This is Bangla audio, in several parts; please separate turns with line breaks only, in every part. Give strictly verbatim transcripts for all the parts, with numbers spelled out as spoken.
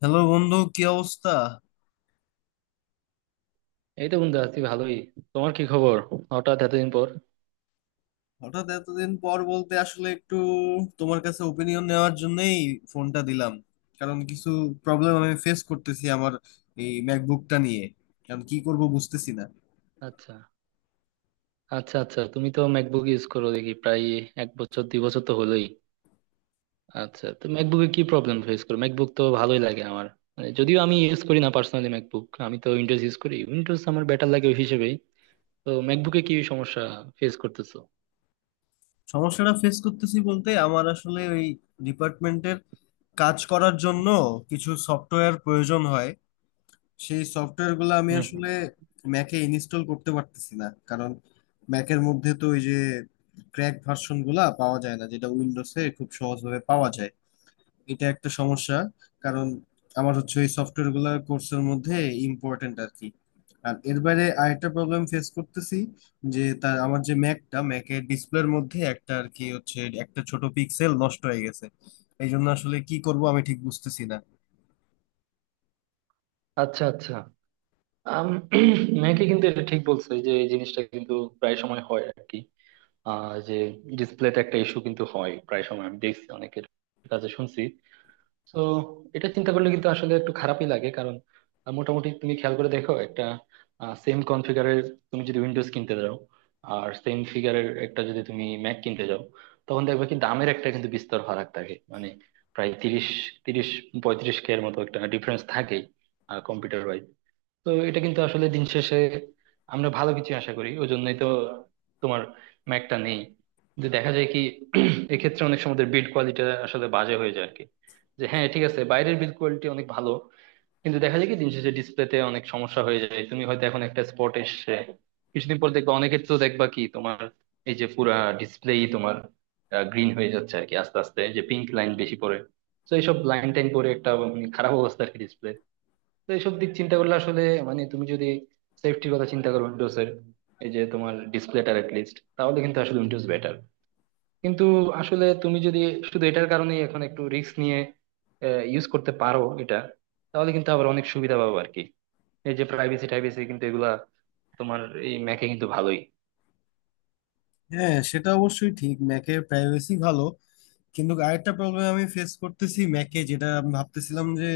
হ্যালো বন্ধু, কি অবস্থা?
এই তো বন্ধু আছি ভালোই। তোমার কি খবর? হঠাৎ এতদিন পর।
হঠাৎ এতদিন পর বলতে আসলে একটু তোমার কাছে ওপিনিয়ন নেওয়ার জন্যই ফোনটা দিলাম। কারণ কিছু প্রবলেম আমি ফেস করতেছি আমার এই ম্যাকবুকটা নিয়ে, কারণ কি করব বুঝতেছি না।
আচ্ছা। আচ্ছা আচ্ছা, তুমি তো ম্যাকবুক ইউজ করো দেখি প্রায় এক বছর দুই বছর তো হলোই। আচ্ছা, তো ম্যাকবুকে কি প্রবলেম ফেস করো? ম্যাকবুক তো ভালোই লাগে আমার, মানে যদিও আমি ইউজ করি না পার্সোনালি ম্যাকবুক, আমি তো উইন্ডোজ ইউজ করি, উইন্ডোজ আমার বেটার লাগে ওই হিসেবেই। তো ম্যাকবুকে কি সমস্যা ফেস করতেছো?
সমস্যাটা ফেস করতেছি বলতে আমার আসলে ওই ডিপার্টমেন্টের কাজ করার জন্য কিছু সফটওয়্যার প্রয়োজন হয়। সেই সফটওয়্যার গুলো আমি
হুম হুম।
আসলে ম্যাকে ইনস্টল করতে পারতেছি না, কারণ ম্যাকের মধ্যে তো ওই যে ক্র্যাক ভার্সন গুলা পাওয়া যায় না, যেটা উইন্ডোজে খুব সহজভাবে পাওয়া যায়। এটা একটা সমস্যা। কারণ আমার হচ্ছে ওই সফটওয়্যার গুলা কোর্সের মধ্যে ইম্পর্টেন্ট আর কি। আর এর বাইরে আরেকটা প্রবলেম ফেস করতেছি, যে তার আমার যে ম্যাকটা ম্যাকের ডিসপ্লের মধ্যে একটা আর কি হচ্ছে একটা ছোট পিক্সেল নষ্ট হয়ে গেছে। এই জন্য আসলে কি করব আমি ঠিক বুঝতেছি না।
আচ্ছা আচ্ছা। আম, ম্যাকে কিন্তু এটা ঠিক বলছো, এই যে এই জিনিসটা কিন্তু প্রায় সময় হয় আর কি। আহ যে ডিসপ্লেতে একটা ইস্যু কিন্তু হয় প্রায় সময়, আমি দেখছি অনেকের কাছে শুনছি। তো এটা চিন্তা করলে কিন্তু আসলে একটু খারাপই লাগে, কারণ আহ, মোটামুটি তুমি খেয়াল করে দেখো একটা সেম কনফিগারের, তুমি যদি উইন্ডোজ কিনতে যাও আর সেম ফিগারের একটা যদি তুমি ম্যাক কিনতে যাও, তখন দেখবে কি দামের একটা কিন্তু বিস্তর ফারাক থাকে, মানে প্রায় তিরিশ তিরিশ পঁয়ত্রিশ কে এর মতো একটা ডিফারেন্স থাকেই কম্পিউটার ওয়াইজ। তো এটা কিন্তু আসলে দিন শেষে আমরা ভালো কিছু আশা করি ওই জন্যই তো তোমার ম্যাকটা নেই, যে দেখা যায় কি এক্ষেত্রে অনেক সময় বিল্ড কোয়ালিটি আসলে বাজে হয়ে যায় আর কি। যে হ্যাঁ ঠিক আছে, বাইরের বিল্ড কোয়ালিটি অনেক ভালো, কিন্তু দেখা যায় কি দিন শেষে ডিসপ্লেতে অনেক সমস্যা হয়ে যায়, তুমি হয়তো এখন একটা স্পট এসছে, কিছুদিন পর দেখবা, অনেকের তো দেখবা কি তোমার এই যে পুরা ডিসপ্লেই তোমার গ্রিন হয়ে যাচ্ছে আর কি আস্তে আস্তে, যে পিঙ্ক লাইন বেশি পড়ে। তো এইসব লাইন টাইন পরে একটা মানে খারাপ অবস্থা আর কি ডিসপ্লে। তো এইসব দিক চিন্তা করলে আসলে মানে তুমি যদি সেফটির কথা চিন্তা করো উইন্ডোজ এর এই যে তোমার ডিসপ্লেটার লিস্ট, তাহলে কিন্তু আসলে উইন্ডোজ বেটার। কিন্তু আসলে তুমি যদি শুধু এটার কারণেই এখন একটু রিস্ক নিয়ে ইউজ করতে পারো এটা, তাহলে কিন্তু আবার অনেক সুবিধা পাবো আর কি, এই যে প্রাইভেসি টাইভেসি কিন্তু এগুলা তোমার এই ম্যাকে কিন্তু ভালোই।
হ্যাঁ, সেটা অবশ্যই ঠিক, ম্যাকের প্রাইভেসি ভালো। কিন্তু আরেকটা প্রবলেম আমি ফেস করতেছি ম্যাকে, যেটা আমি ভাবতেছিলাম যে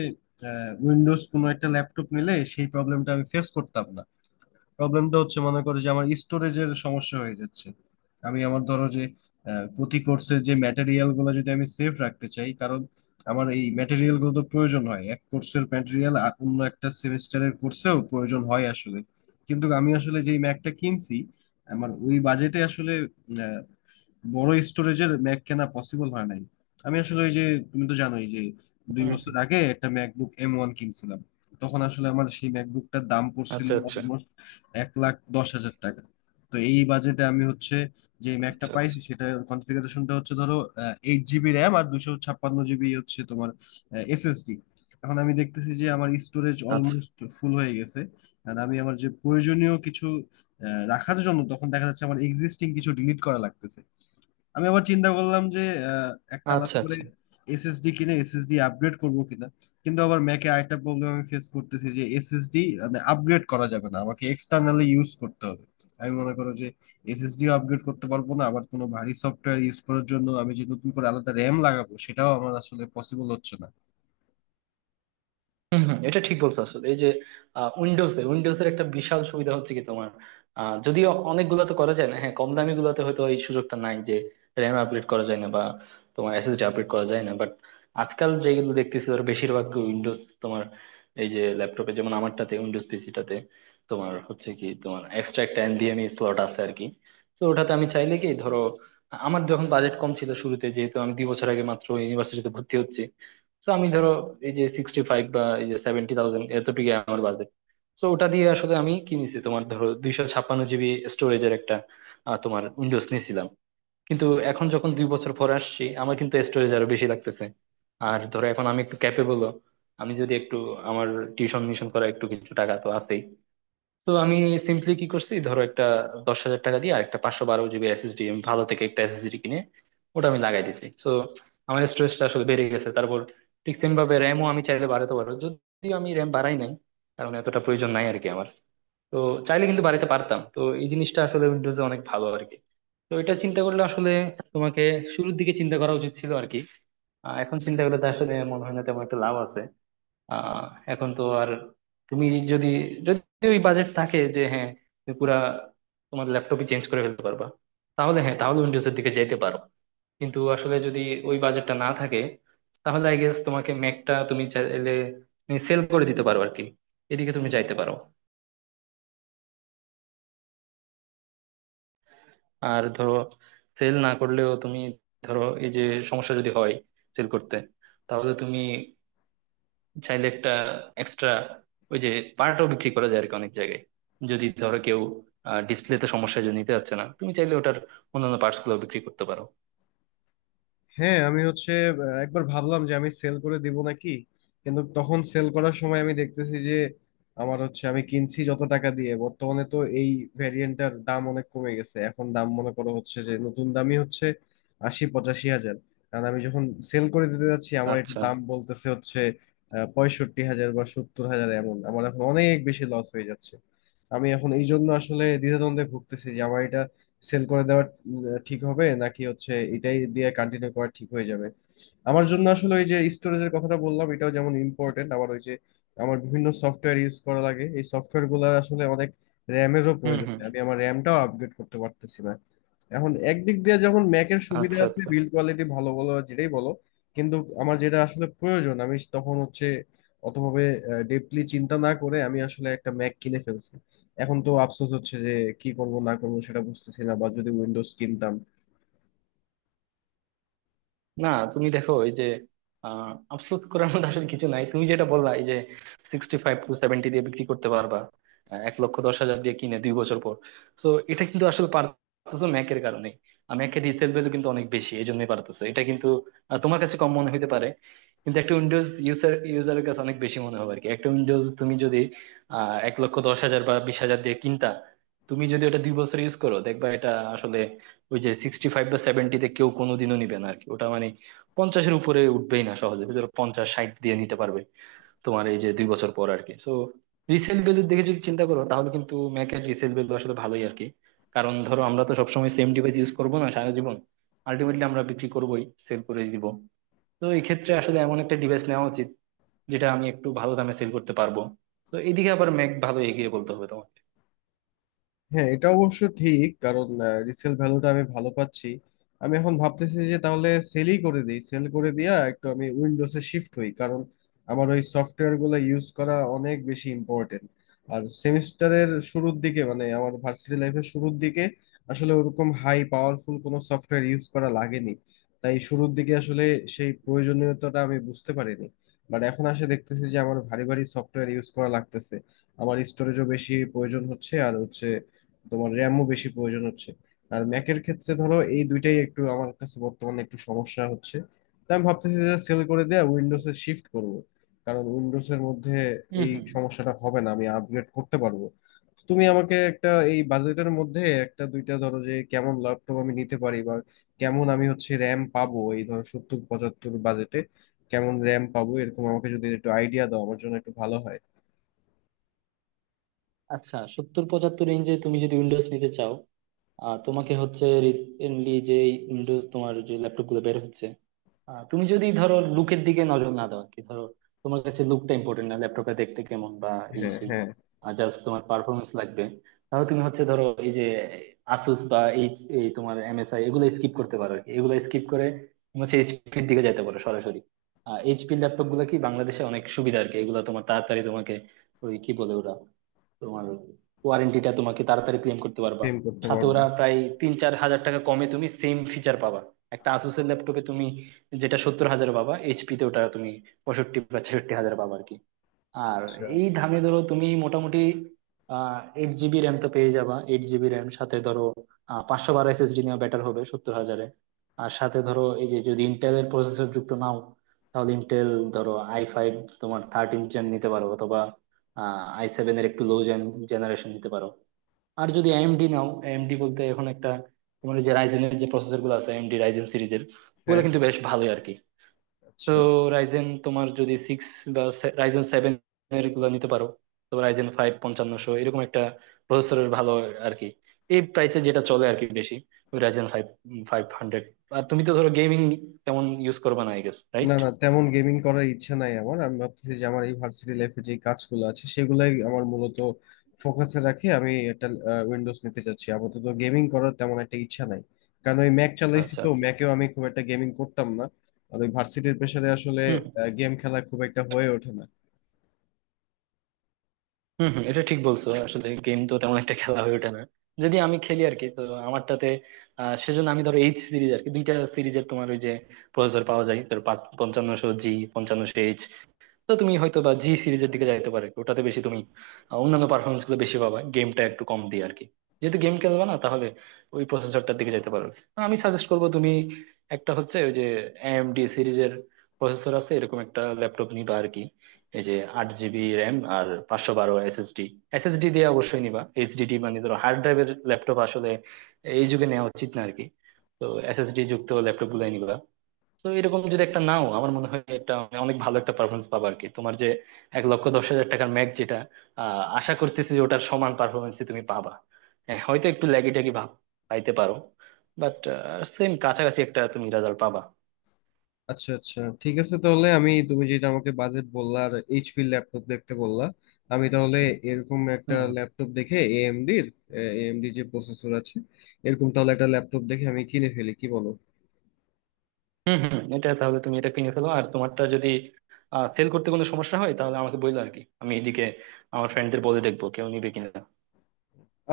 উইন্ডোজ কোনো একটা ল্যাপটপ নিলে সেই প্রবলেমটা আমি ফেস করতাম না। প্রবলেমটা হচ্ছে, মনে করো যে আমার স্টোরেজের সমস্যা হয়ে যাচ্ছে। আমি আমার ধরো যে আহ, প্রতি কোর্সের যে ম্যাটেরিয়াল গুলো যদি আমি সেভ রাখতে চাই, কারণ আমার এই ম্যাটেরিয়াল গুলো তো প্রয়োজন হয়। এক কোর্সের ম্যাটেরিয়াল অন্য একটা সেমিস্টারের কোর্সেও প্রয়োজন হয় আসলে। কিন্তু আমি আসলে যেই ম্যাকটা কিনছি, আমার ওই বাজেটে আসলে বড় স্টোরেজের ম্যাক কেনা পসিবল হয় নাই। আমি আসলে ওই যে তুমি তো জানোই যে দুই
হুম
বছর
হুম।
আগে একটা ম্যাকবুক এম ওয়ান কিনছিলাম। তখন আসলে আমার সেই ম্যাকবুকটার দাম পড়ছিল
আচ্ছা আচ্ছা।
অলমোস্ট এক লাখ দশ হাজার টাকা। তো এই বাজেটে আমি হচ্ছে যে ম্যাকটা
আচ্ছা আচ্ছা।
পাইছি সেটা কনফিগারেশনটা হচ্ছে ধরো এইট জিবি র্যাম আর দুশো ছাপ্পান্ন জিবি হচ্ছে তোমার এসএসডি। এখন আমি দেখতেছি যে আমার স্টোরেজ
আচ্ছা
অলমোস্ট ফুল হয়ে গেছে। আর আমি আমার যে প্রয়োজনীয় কিছু আহ, রাখার জন্য, তখন দেখা যাচ্ছে আমার এক্সিস্টিং কিছু ডিলিট করা লাগতেছে। আমি আবার চিন্তা করলাম যে আহ, একটা আলাদা
আচ্ছা।
করে
আচ্ছা।
এসএসডি কিনে এসএসডি আপগ্রেড করব কিনা। কিন্তু আবার ম্যাকে আরেকটা প্রবলেম আমি ফেস করতেছি যে এসএসডি মানে আপগ্রেড করা যাবে না, আমাকে এক্সটার্নালি ইউজ করতে হবে। আমি মনে করো যে এসএসডিও আপগ্রেড করতে পারবো না, আবার কোনো ভারী সফটওয়্যার ইউজ করার জন্য আমি যে নতুন করে আলাদা র্যাম লাগাবো সেটাও আমার আসলে পসিবল হচ্ছে না।
হম হম, এটা ঠিক বলছো আসলে, এই যে উইন্ডোজে উইন্ডোজের একটা বিশাল সুবিধা হচ্ছে কি তোমার, আহ, যদিও অনেকগুলোতে করা যায় না, হ্যাঁ কম দামি গুলোতে হয়তো এই সুযোগটা নাই যে র্যাম আপগ্রেড করা যায় না বা তোমার এসএসডি আপগ্রেড করা যায় না, বাট আজকাল যেগুলো দেখতেছি ধর বেশিরভাগ উইন্ডোজ, তোমার এই যে ল্যাপটপে যেমন আমারটাতে উইন্ডোজ পিসিটাতে তোমার হচ্ছে কি তোমার এক্সট্রা একটা এনভিএমই স্লট আছে আর কি। তো ওটাতে আমি চাইলে কি ধরো আমার যখন বাজেট কম ছিল শুরুতে, যেহেতু আমি দুই বছর আগে মাত্র ইউনিভার্সিটিতে ভর্তি হচ্ছি, তো আমি ধরো এই যে সিক্সটি ফাইভ বা এই যে সেভেন্টি থাউজেন্ড এতটুকু আমার বাজেট, তো ওটা দিয়ে আসলে আমি কিনেছি তোমার ধরো দুইশো ছাপ্পান্ন জিবি স্টোরেজের একটা আহ, তোমার উইন্ডোজ নিয়েছিলাম। কিন্তু এখন যখন দুই বছর পরে আসছি আমার কিন্তু স্টোরেজ আরো বেশি লাগতেছে। আর ধরো এখন আমি একটু ক্যাপেবল, আমি যদি একটু আমার টিউশন মিশন করা একটু কিছু টাকা তো আছেই, তো আমি সিম্পলি কি করছি ধরো একটা দশ হাজার টাকা দিয়ে আর একটা পাঁচশো বারো জিবি এসএসডি আমি ভালো থেকে একটা এসএসডি কিনে ওটা আমি লাগাই দিছি, তো আমার স্টোরেজটা আসলে বেড়ে গেছে। তারপর ঠিক সেম ভাবে র্যামও আমি চাইলে বাড়াতে পারবো, যদি আমি র্যাম বাড়াই নাই কারণ এতটা প্রয়োজন নাই আর কি আমার, তো চাইলে কিন্তু বাড়াতে পারতাম। তো এই জিনিসটা আসলে উইন্ডোজে অনেক ভালো আর কি। তো এটা চিন্তা করলে আসলে তোমাকে শুরুর দিকে চিন্তা করা উচিত ছিল আর কি। আহ, এখন চিন্তা করলে তো আসলে মনে হয় না তেমন একটা লাভ আছে। আহ এখন তো আর তুমি যদি যদি ওই বাজেট থাকে যে হ্যাঁ তুমি পুরা তোমার ল্যাপটপই চেঞ্জ করে ফেলতে পারবা, তাহলে হ্যাঁ, তাহলে উইন্ডোজের দিকে যেতে পারো। কিন্তু আসলে যদি ওই বাজেটটা না থাকে, তাহলে আই গেস তোমাকে ম্যাকটা তুমি চাইলে সেল করে দিতে পারো আর কি, এদিকে তুমি যাইতে পারো। আর ধরো সেল না করলেও তুমি ধরো এই যে সমস্যা যদি হয় সেল করতে, তাহলে তুমি চাইলে একটা এক্সট্রা ওই যে পার্টও বিক্রি করা যায় আর কি অনেক জায়গায়। যদি ধরো কেউ ডিসপ্লেতে সমস্যায় জন্য নিতে পারছে না, তুমি চাইলে ওটার অন্যান্য পার্টস গুলো বিক্রি করতে পারো।
হ্যাঁ, আমি হচ্ছে আহ, একবার ভাবলাম যে আমি সেল করে দিব নাকি। কিন্তু তখন সেল করার সময় আমি দেখতেছি যে আমার হচ্ছে আমি কিনছি যত টাকা দিয়ে বর্তমানে তো এই ভ্যারিয়েন্টটার দাম অনেক কমে গেছে। এখন দাম মনে করো হচ্ছে যে নতুন দামই হচ্ছে আশি পঁচাশি হাজার। কারণ আমি যখন সেল করে দিতে যাচ্ছি, আমার একটু
আচ্ছা।
দাম বলতেছে হচ্ছে আহ, পঁয়ষট্টি হাজার বা সত্তর হাজার এমন। আমার এখন অনেক বেশি লস হয়ে যাচ্ছে। আমি এখন এই জন্য আসলে দ্বিধাদ্বন্দ্বে ভুগতেছি যে আমার এটা উম, ঠিক হবে নাকি হচ্ছে এটাই দিয়ে কন্টিনিউ করা ঠিক হয়ে যাবে। আমার জন্য আসলে ওই যে স্টোরেজের কথাটা বললাম, এটাও যেমন ইম্পর্টেন্ট, আবার ওই যে আমার বিভিন্ন সফটওয়্যার ইউজ করা লাগে। এই সফটওয়্যার গুলো আসলে অনেক র্যামেরও
হুম
প্রয়োজন,
হুম।
আমি আমার র্যামটাও আপগ্রেড করতে পারতেছি না। এখন একদিক দিয়ে যখন ম্যাকের সুবিধা
আচ্ছা
আছে,
আচ্ছা।
বিল্ড কোয়ালিটি ভালো বলো আর যেটাই বলো, কিন্তু আমার যেটা আসলে প্রয়োজন আমি তখন হচ্ছে অতভাবে ডেপলি চিন্তা না করে আমি আসলে একটা ম্যাক কিনে ফেলছি। এখন তো আফসোস হচ্ছে যে কি করব না করব সেটা বুঝতেছি না, বা যদি উইন্ডোজ কিনতাম।
না তুমি দেখো এই যে আহ আফসোস করার মধ্যে আসলে কিছু নাই, তুমি যেটা বললা এই যে সিক্সটি ফাইভ টু সেভেন্টি দিয়ে বিক্রি করতে পারবা, আহ, এক লক্ষ দশ হাজার দিয়ে কিনে দুই বছর পর, তো এটা কিন্তু আসলে পারতেছো ম্যাকের কারণে, ম্যাকের রিসেল ভ্যালু কিন্তু অনেক বেশি এই জন্যই পারতেছো এটা কিন্তু। আহ, তোমার কাছে কম মনে হতে পারে, কিন্তু একটা উইন্ডোজ ইউজার ইউজারের কাছে অনেক বেশি মনে হবে আর কি, একটা উইন্ডোজ তুমি যদি আহ এক লক্ষ দশ হাজার বা বিশ হাজার দিয়ে কিনতা, তুমি যদি ওটা দুই বছর ইউজ করো দেখবা এটা আসলে ওই যে সিক্সটি ফাইভ বা সেভেন্টিতে কেউ কোনোদিনও নিবে না আরকি, ওটা মানে পঞ্চাশের উপরে উঠবেই না সহজে, ধরো পঞ্চাশ ষাট দিয়ে নিতে পারবে তোমার এই যে দুই বছর পর আরকি। সো রিসেল ভ্যালুর দিকে যদি চিন্তা করো তাহলে কিন্তু ম্যাকের রিসেল ভ্যালু আসলে ভালোই আরকি। কারণ ধরো আমরা তো সবসময় সেম ডিভাইস ইউজ করবো না সারা জীবন, আলটিমেটলি আমরা বিক্রি করবোই, সেল করে দিব। তো এই ক্ষেত্রে আসলে এমন একটা ডিভাইস নেওয়া উচিত যেটা আমি একটু ভালো দামে সেল করতে পারবো। তো এদিকে আবার ম্যাক ভালো এগিয়ে বলতে হবে তোমার।
হ্যাঁ, এটা অবশ্য ঠিক, কারণ রিসেল ভ্যালুটা আমি ভালো পাচ্ছি। আমি এখন ভাবতেছি যে তাহলে সেলই করে দিই, সেল করে দিয়া একটু আমি উইন্ডোজে শিফট হই, কারণ আমার ওই সফটওয়্যার গুলো ইউজ করা অনেক বেশি ইম্পর্টেন্ট। আর সেমিস্টারের শুরুর দিকে মানে আমার ভার্সিটি লাইফের শুরুর দিকে আসলে ওরকম হাই পাওয়ারফুল কোনো সফটওয়্যার ইউজ করা লাগেনি। তাই শুরুর দিকে আসলে সেই প্রয়োজনীয়তাটা আমি বুঝতে পারিনি। বাট এখন আসে দেখতেছি যে আমার ভারী ভারী সফটওয়্যার ইউজ করা লাগতেছে, আমার স্টোরেজও বেশি প্রয়োজন হচ্ছে আর হচ্ছে তোমার র্যামও বেশি প্রয়োজন হচ্ছে। আর ম্যাকের ক্ষেত্রে ধরো এই দুইটাই একটু আমার কাছে বর্তমানে একটু সমস্যা হচ্ছে। তাই আমি ভাবতেছি যে সেল করে দেয়া উইন্ডোজে শিফট করব, কারণ উইন্ডোজের মধ্যে
হুম
এই
হুম।
সমস্যাটা হবে না, আমি আপগ্রেড করতে পারবো। তুমি আমাকে একটা এই বাজেটের মধ্যে একটা দুইটা ধরো যে কেমন ল্যাপটপ আমি নিতে পারি বা কেমন আমি হচ্ছে র্যাম পাবো এই ধরো সত্তর পঁচাত্তর বাজেটে কেমন র্যাম পাবো, এরকম আমাকে যদি একটু আইডিয়া দাও আমার জন্য একটু ভালো হয়।
আচ্ছা, সত্তর পঁচাত্তর রেঞ্জে তুমি যদি উইন্ডোজ নিতে চাও, আহ তোমাকে হচ্ছে রিসেন্টলি যে উইন্ডোজ তোমার যে ল্যাপটপ গুলো বের হচ্ছে, আহ, তুমি যদি ধরো লুকের দিকে নজর না দাও আর কি, ধরো তোমার কাছে লুকটা ইম্পর্টেন্ট না, ল্যাপটপটা দেখতে কেমন বা এই
হ্যাঁ
সেই,
হ্যাঁ।
জাস্ট তোমার পারফরমেন্স লাগবে, তাহলে তুমি হচ্ছে ধরো এই যে আসুস বা এই এই তোমার এমএসআই এগুলো স্কিপ করতে পারো আর কি। এগুলো স্কিপ করে তুমি হচ্ছে এইচপির দিকে যেতে পারো সরাসরি। এইচপির ল্যাপটপ গুলো কি বাংলাদেশে অনেক সুবিধা আর কি, এগুলো তোমার তাড়াতাড়ি তোমাকে ওই কি বলে ওরা, তোমার ওয়ারেন্টিটা তোমাকে তাড়াতাড়ি ক্লেম করতে পারবা।
সেম করতে
সাথে
পারবো।
ওরা প্রায় তিন চার হাজার টাকা কমে তুমি সেম ফিচার পাবা। একটা আসুসের ল্যাপটপে তুমি যেটা সত্তর হাজার পাবা, এইচপি তে ওটা তুমি পঁয়ষট্টি বা ছেষট্টি হাজার পাবা আর কি। আর
আচ্ছা।
এই দামে ধরো তুমি মোটামুটি আহ এইট জিবি র্যাম তো পেয়ে যাবা, এইট জিবি র্যাম সাথে ধরো আহ পাঁচশো বারো এসএসডি নেওয়া বেটার হবে সত্তর হাজারে। আর সাথে ধরো এই যে যদি ইন্টেলের প্রসেসর যুক্ত নাও, তাহলে ইন্টেল ধরো আই ফাইভ তোমার থার্টিন জেন নিতে পারো, অথবা আই সেভেন এর একটু লো জেন জেনারেশন নিতে পারো। আর যদি এএমডি নাও, এএমডি বলতে এখন একটা তোমার এই যে রাইজেন এর যে প্রসেসর গুলো আছে, এএমডি রাইজেন সিরিজের ওগুলো
হ্যাঁ
কিন্তু
হ্যাঁ।
বেশ ভালোই আর কি। তো
আচ্ছা।
রাইজেন তোমার যদি সিক্স বা সে- রাইজেন সেভেন এর গুলো নিতে পারো। তো রাইজেন ফাইভ পঞ্চান্নশো এরকম একটা প্রসেসরের ভালো আর কি এই প্রাইসে যেটা চলে আর কি বেশি, ওই রাইজেন ফাইভ ফাইভ হান্ড্রেড। আর তুমি তো ধরো গেমিং তেমন ইউজ করবে না আই গেস,
না
রাইট?
না, তেমন গেমিং করার ইচ্ছা নাই আমার। আমি ভাবতেছি যে আমার এই ভার্সিটি লাইফে যে কাজগুলো আছে সেগুলাই আমার মূলত ফোকাসে রাখে, আমি একটা উইন্ডোজ নিতে চাচ্ছি আপাতত, গেমিং করার তেমন একটা ইচ্ছা নাই। কারণ ওই ম্যাক চালাইছি
আচ্ছা
তো
আচ্ছা।
ম্যাকেও আমি খুব একটা গেমিং করতাম না। আর ওই ভার্সিটির প্রেসারে আসলে
হুম
গেম খেলা খুব একটা হয়ে ওঠে না।
হুম হুম, এটা ঠিক বলছো আসলে গেম তো তেমন একটা খেলা হয়ে ওঠে না যদি আমি খেলি আর কি, তো আমারটাতে আহ, সেজন্য আমি ধরো এইচ সিরিজ আর কি দুইটা সিরিজের তোমার ওই যে প্রসেসর পাওয়া যায় ধরো পঞ্চান্নশো জি পঞ্চান্নশো এইচ, তো তুমি হয়তো বা জি সিরিজের দিকে যাইতে পারো একটু। ওটাতে বেশি তুমি আহ, অন্যান্য পারফরমেন্স গুলো বেশি পাবা গেমটা একটু কম দিয়ে আর কি। যেহেতু গেম খেলবা না, তাহলে ওই প্রসেসরটার দিকে যাইতে পারো। আমি সাজেস্ট করবো তুমি একটা হচ্ছে ওই যে এএমডি সিরিজের প্রসেসর আছে এরকম একটা ল্যাপটপ নিবা আর কি, এই যে আট জিবি র্যাম আর পাঁচশো বারো এসএসডি। এসএসডি দিয়ে অবশ্যই নিবা, এইচডিডি মানে ধরো হার্ড ড্রাইভের ল্যাপটপ আসলে এই যুগে নেওয়া উচিত না আর কি, তো এসএসডি যুক্ত ল্যাপটপ গুলাই নিবা। তো এরকম যদি একটা নাও আমার মনে হয় একটা অনেক ভালো একটা পারফরমেন্স পাবো আর কি। তোমার যে এক লক্ষ দশ হাজার টাকার ম্যাচ যেটা, আহ আশা করতেছি যে ওটার সমান পারফরমেন্সই তুমি পাবা। হ্যাঁ হয়তো একটু ল্যাগি ট্যাগি ভাব পাইতে পারো, বাট সেম কাছাকাছি একটা তুমি রেজাল্ট পাবা।
আচ্ছা আচ্ছা, ঠিক আছে, তাহলে আমি তুমি যেটা আমাকে বাজেট বললা আর এইচপি ল্যাপটপ দেখতে বললা, আমি তাহলে এরকম একটা
হুম
ল্যাপটপ দেখে এএমডির এএমডি যে প্রসেসর আছে এরকম তাহলে একটা ল্যাপটপ দেখে আমি কিনে ফেলি, কি বলো?
হুম। হুম হুম, এটা তাহলে তুমি এটা কিনে ফেলো, আর তোমারটা যদি সেল করতে কোনো সমস্যা হয় তাহলে আমাকে বললো আর কি, আমি এদিকে আমার ফ্রেন্ডদের বলে দেখবো কেউ নিবে কিনা।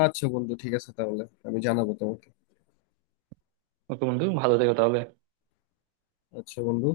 আচ্ছা বন্ধু, ঠিক আছে তাহলে আমি জানাবো তোমাকে।
ওকে বন্ধু, ভালো থেকো তাহলে।
আচ্ছা বন্ধু।